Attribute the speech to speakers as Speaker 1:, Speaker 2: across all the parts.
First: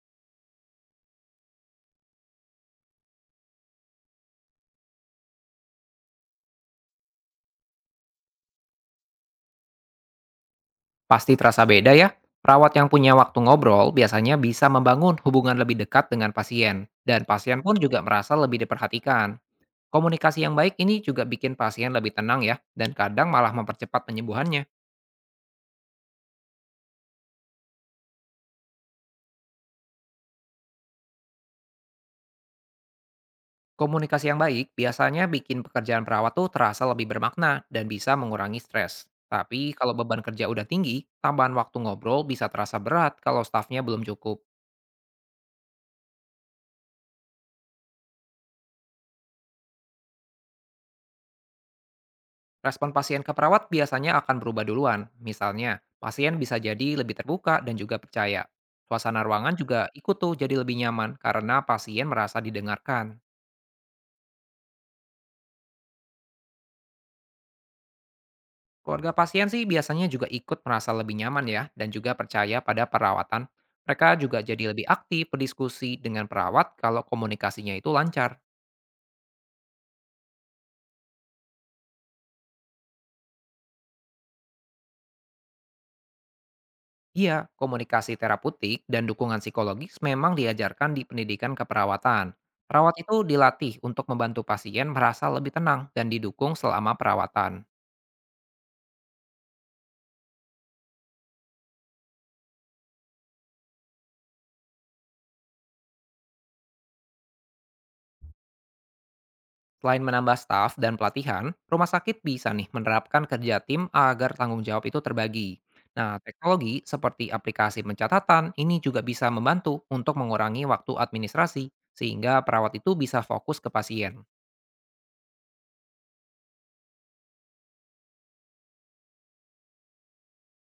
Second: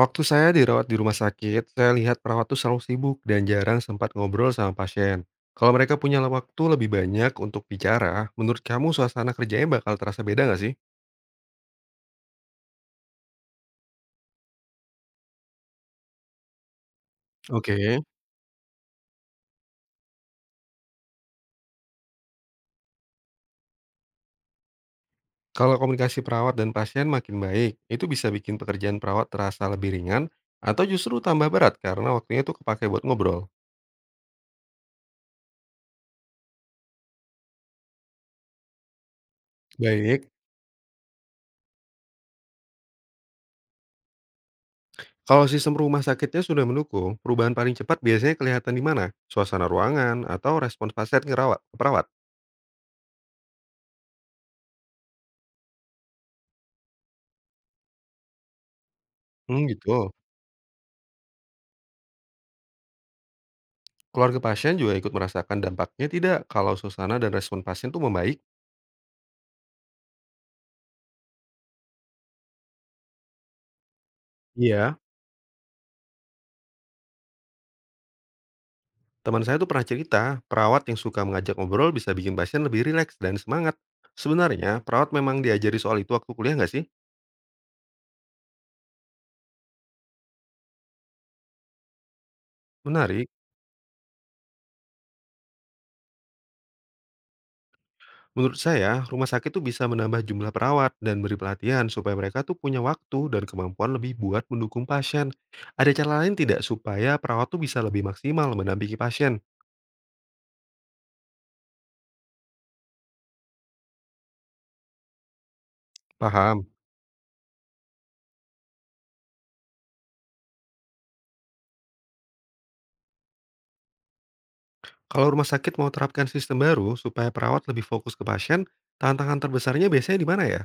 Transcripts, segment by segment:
Speaker 1: Waktu saya dirawat di rumah sakit, saya lihat perawat tuh selalu sibuk dan jarang sempat ngobrol sama pasien. Kalau mereka punya waktu lebih banyak untuk bicara, menurut kamu suasana kerjanya bakal terasa beda nggak sih?
Speaker 2: Pasti terasa beda ya. Perawat yang punya waktu ngobrol biasanya bisa membangun hubungan lebih dekat dengan pasien, dan pasien pun
Speaker 1: Oke.
Speaker 2: juga merasa lebih diperhatikan. Komunikasi yang baik ini juga bikin pasien lebih tenang ya, dan kadang malah mempercepat penyembuhannya.
Speaker 1: Kalau komunikasi perawat dan pasien makin baik, itu bisa bikin pekerjaan perawat terasa lebih ringan atau justru tambah berat karena waktunya tuh kepake buat ngobrol.
Speaker 2: Komunikasi yang baik biasanya bikin pekerjaan perawat tuh terasa lebih bermakna dan bisa mengurangi stres. Tapi kalau beban
Speaker 1: Baik.
Speaker 2: kerja udah tinggi, tambahan waktu ngobrol bisa terasa berat kalau stafnya belum cukup.
Speaker 1: Kalau sistem rumah sakitnya sudah mendukung, perubahan paling cepat biasanya kelihatan di mana? Suasana ruangan atau respons pasien ke perawat?
Speaker 2: Respon pasien ke perawat biasanya akan berubah duluan. Misalnya, pasien bisa jadi lebih terbuka dan juga percaya. Suasana ruangan
Speaker 1: Hmm,
Speaker 2: juga
Speaker 1: gitu.
Speaker 2: ikut tuh jadi lebih nyaman karena pasien merasa didengarkan.
Speaker 1: Keluarga pasien juga ikut merasakan dampaknya tidak kalau suasana dan respon pasien tuh membaik?
Speaker 2: Keluarga pasien sih biasanya juga ikut merasa lebih nyaman ya dan juga percaya pada perawatan. Mereka juga jadi lebih
Speaker 1: Iya.
Speaker 2: aktif berdiskusi dengan perawat kalau komunikasinya itu lancar.
Speaker 1: Teman saya tuh pernah cerita, perawat yang suka mengajak ngobrol bisa bikin pasien lebih rileks dan semangat. Sebenarnya, perawat memang diajari soal itu waktu kuliah nggak sih?
Speaker 2: Iya, komunikasi terapeutik dan dukungan psikologis memang diajarkan di pendidikan keperawatan. Perawat itu
Speaker 1: Menarik.
Speaker 2: dilatih untuk membantu pasien merasa lebih tenang dan didukung selama perawatan.
Speaker 1: Menurut saya, rumah sakit tuh bisa menambah jumlah perawat dan beri pelatihan supaya mereka tuh punya waktu dan kemampuan lebih buat mendukung pasien. Ada cara lain tidak supaya perawat tuh bisa lebih maksimal mendampingi pasien?
Speaker 2: Selain menambah staf dan pelatihan, rumah sakit bisa nih menerapkan kerja tim agar tanggung jawab itu terbagi. Nah,
Speaker 1: Paham?
Speaker 2: teknologi seperti aplikasi pencatatan ini juga bisa membantu untuk mengurangi waktu administrasi, sehingga perawat itu bisa fokus ke pasien.
Speaker 1: Kalau rumah sakit mau terapkan sistem baru supaya perawat lebih fokus ke pasien, tantangan terbesarnya biasanya di mana ya?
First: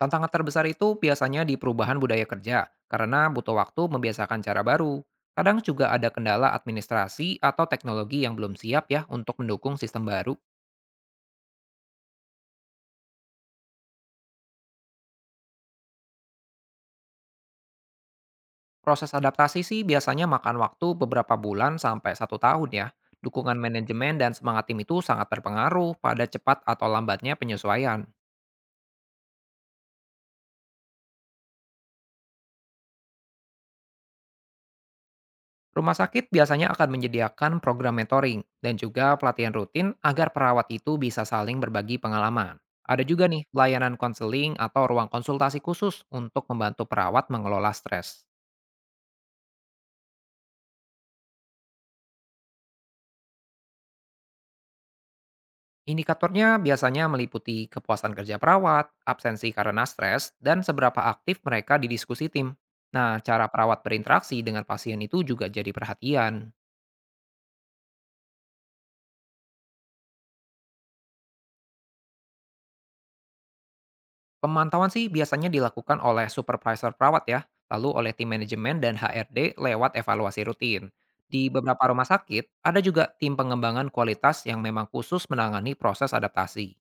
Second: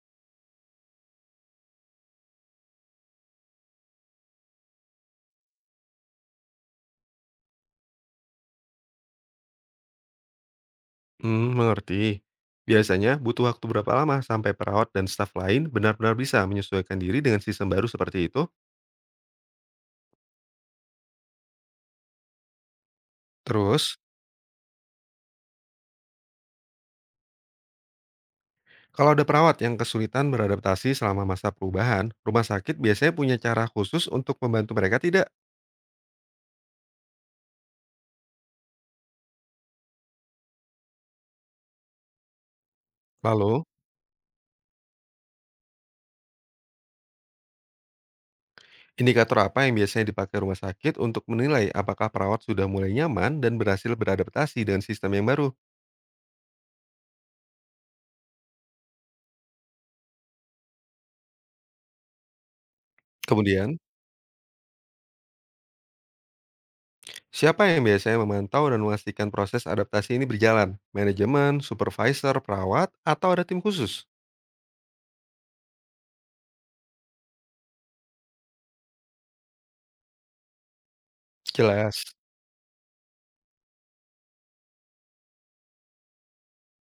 Speaker 2: Tantangan terbesar itu biasanya di perubahan budaya kerja, karena butuh waktu membiasakan cara baru. Kadang juga ada kendala administrasi atau teknologi yang belum siap ya untuk mendukung sistem baru.
Speaker 1: Hmm, mengerti. Biasanya butuh waktu berapa lama sampai perawat dan staf lain benar-benar bisa menyesuaikan diri dengan sistem baru seperti itu?
Speaker 2: Proses adaptasi sih biasanya makan waktu beberapa bulan sampai satu tahun ya. Dukungan
Speaker 1: Terus,
Speaker 2: manajemen dan semangat tim itu sangat berpengaruh pada cepat atau lambatnya penyesuaian.
Speaker 1: kalau ada perawat yang kesulitan beradaptasi selama masa perubahan, rumah sakit biasanya punya cara khusus untuk membantu mereka tidak?
Speaker 2: Rumah sakit biasanya akan menyediakan program mentoring dan juga pelatihan rutin agar perawat itu bisa saling berbagi pengalaman. Ada juga nih
Speaker 1: Lalu,
Speaker 2: layanan konseling atau ruang konsultasi khusus untuk membantu perawat mengelola stres.
Speaker 1: indikator apa yang biasanya dipakai rumah sakit untuk menilai apakah perawat sudah mulai nyaman dan berhasil beradaptasi dengan sistem yang baru?
Speaker 2: Indikatornya biasanya meliputi kepuasan kerja perawat, absensi karena stres, dan seberapa aktif mereka di diskusi tim. Nah, cara perawat
Speaker 1: Kemudian,
Speaker 2: berinteraksi dengan pasien itu juga jadi perhatian.
Speaker 1: siapa yang biasanya memantau dan memastikan proses adaptasi ini berjalan? Manajemen, supervisor, perawat, atau ada tim khusus?
Speaker 2: Pemantauan sih biasanya dilakukan oleh supervisor perawat ya, lalu oleh tim manajemen dan HRD lewat evaluasi rutin. Di beberapa
Speaker 1: Jelas.
Speaker 2: rumah sakit, ada juga tim pengembangan kualitas yang memang khusus menangani proses adaptasi.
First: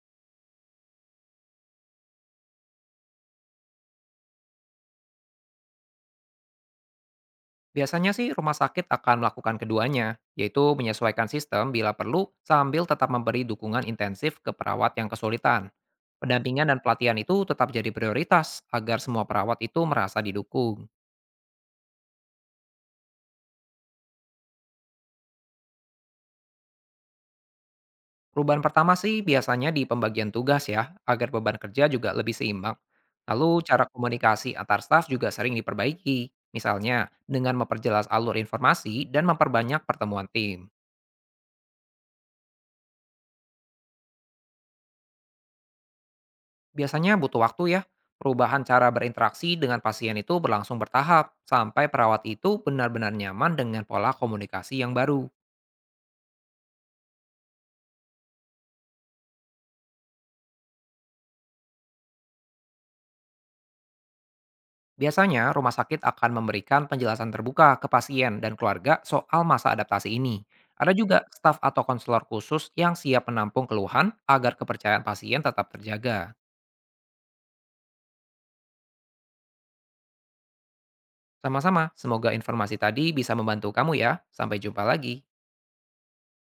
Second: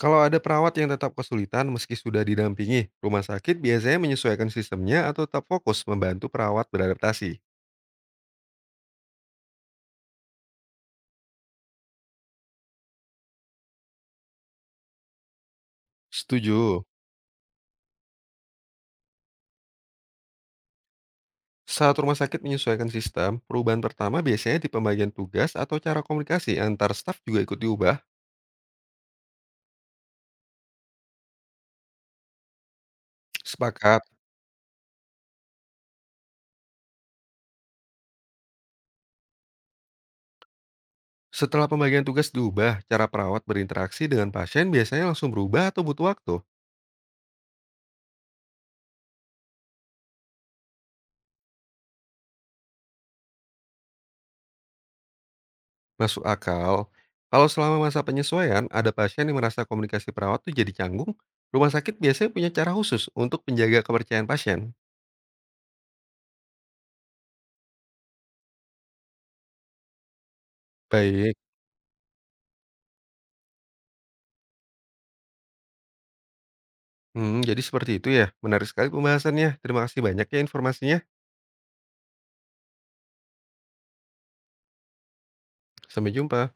Speaker 1: Kalau ada perawat yang tetap kesulitan meski sudah didampingi, rumah sakit biasanya menyesuaikan sistemnya atau tetap fokus membantu perawat beradaptasi.
Speaker 2: Biasanya sih rumah sakit akan melakukan keduanya, yaitu menyesuaikan sistem bila perlu sambil tetap memberi dukungan intensif ke perawat yang kesulitan. Pendampingan dan
Speaker 1: Setuju.
Speaker 2: pelatihan itu tetap jadi prioritas agar semua perawat itu merasa didukung.
Speaker 1: Saat rumah sakit menyesuaikan sistem, perubahan pertama biasanya di pembagian tugas atau cara komunikasi antar staf juga ikut diubah.
Speaker 2: Perubahan pertama sih biasanya di pembagian tugas ya, agar beban kerja juga lebih seimbang. Lalu cara
Speaker 1: Sepakat.
Speaker 2: komunikasi antar staf juga sering diperbaiki, misalnya dengan memperjelas alur informasi dan memperbanyak pertemuan tim.
Speaker 1: Setelah pembagian tugas diubah, cara perawat berinteraksi dengan pasien biasanya langsung berubah atau butuh waktu?
Speaker 2: Biasanya butuh waktu ya, perubahan cara berinteraksi dengan pasien itu berlangsung bertahap, sampai perawat itu benar-benar nyaman dengan pola komunikasi yang baru.
Speaker 1: Masuk akal. Kalau selama masa penyesuaian, ada pasien yang merasa komunikasi perawat tuh jadi canggung, rumah sakit biasanya punya cara khusus untuk menjaga kepercayaan pasien.
Speaker 2: Biasanya, rumah sakit akan memberikan penjelasan terbuka ke pasien dan keluarga soal masa adaptasi ini. Ada juga
Speaker 1: Baik.
Speaker 2: staf atau konselor khusus yang siap menampung keluhan agar kepercayaan pasien tetap terjaga.
Speaker 1: Hmm, jadi seperti itu ya. Menarik sekali pembahasannya. Terima kasih banyak ya informasinya.
Speaker 2: Sama-sama, semoga informasi tadi bisa membantu kamu ya. Sampai jumpa lagi.
Speaker 1: Sampai jumpa.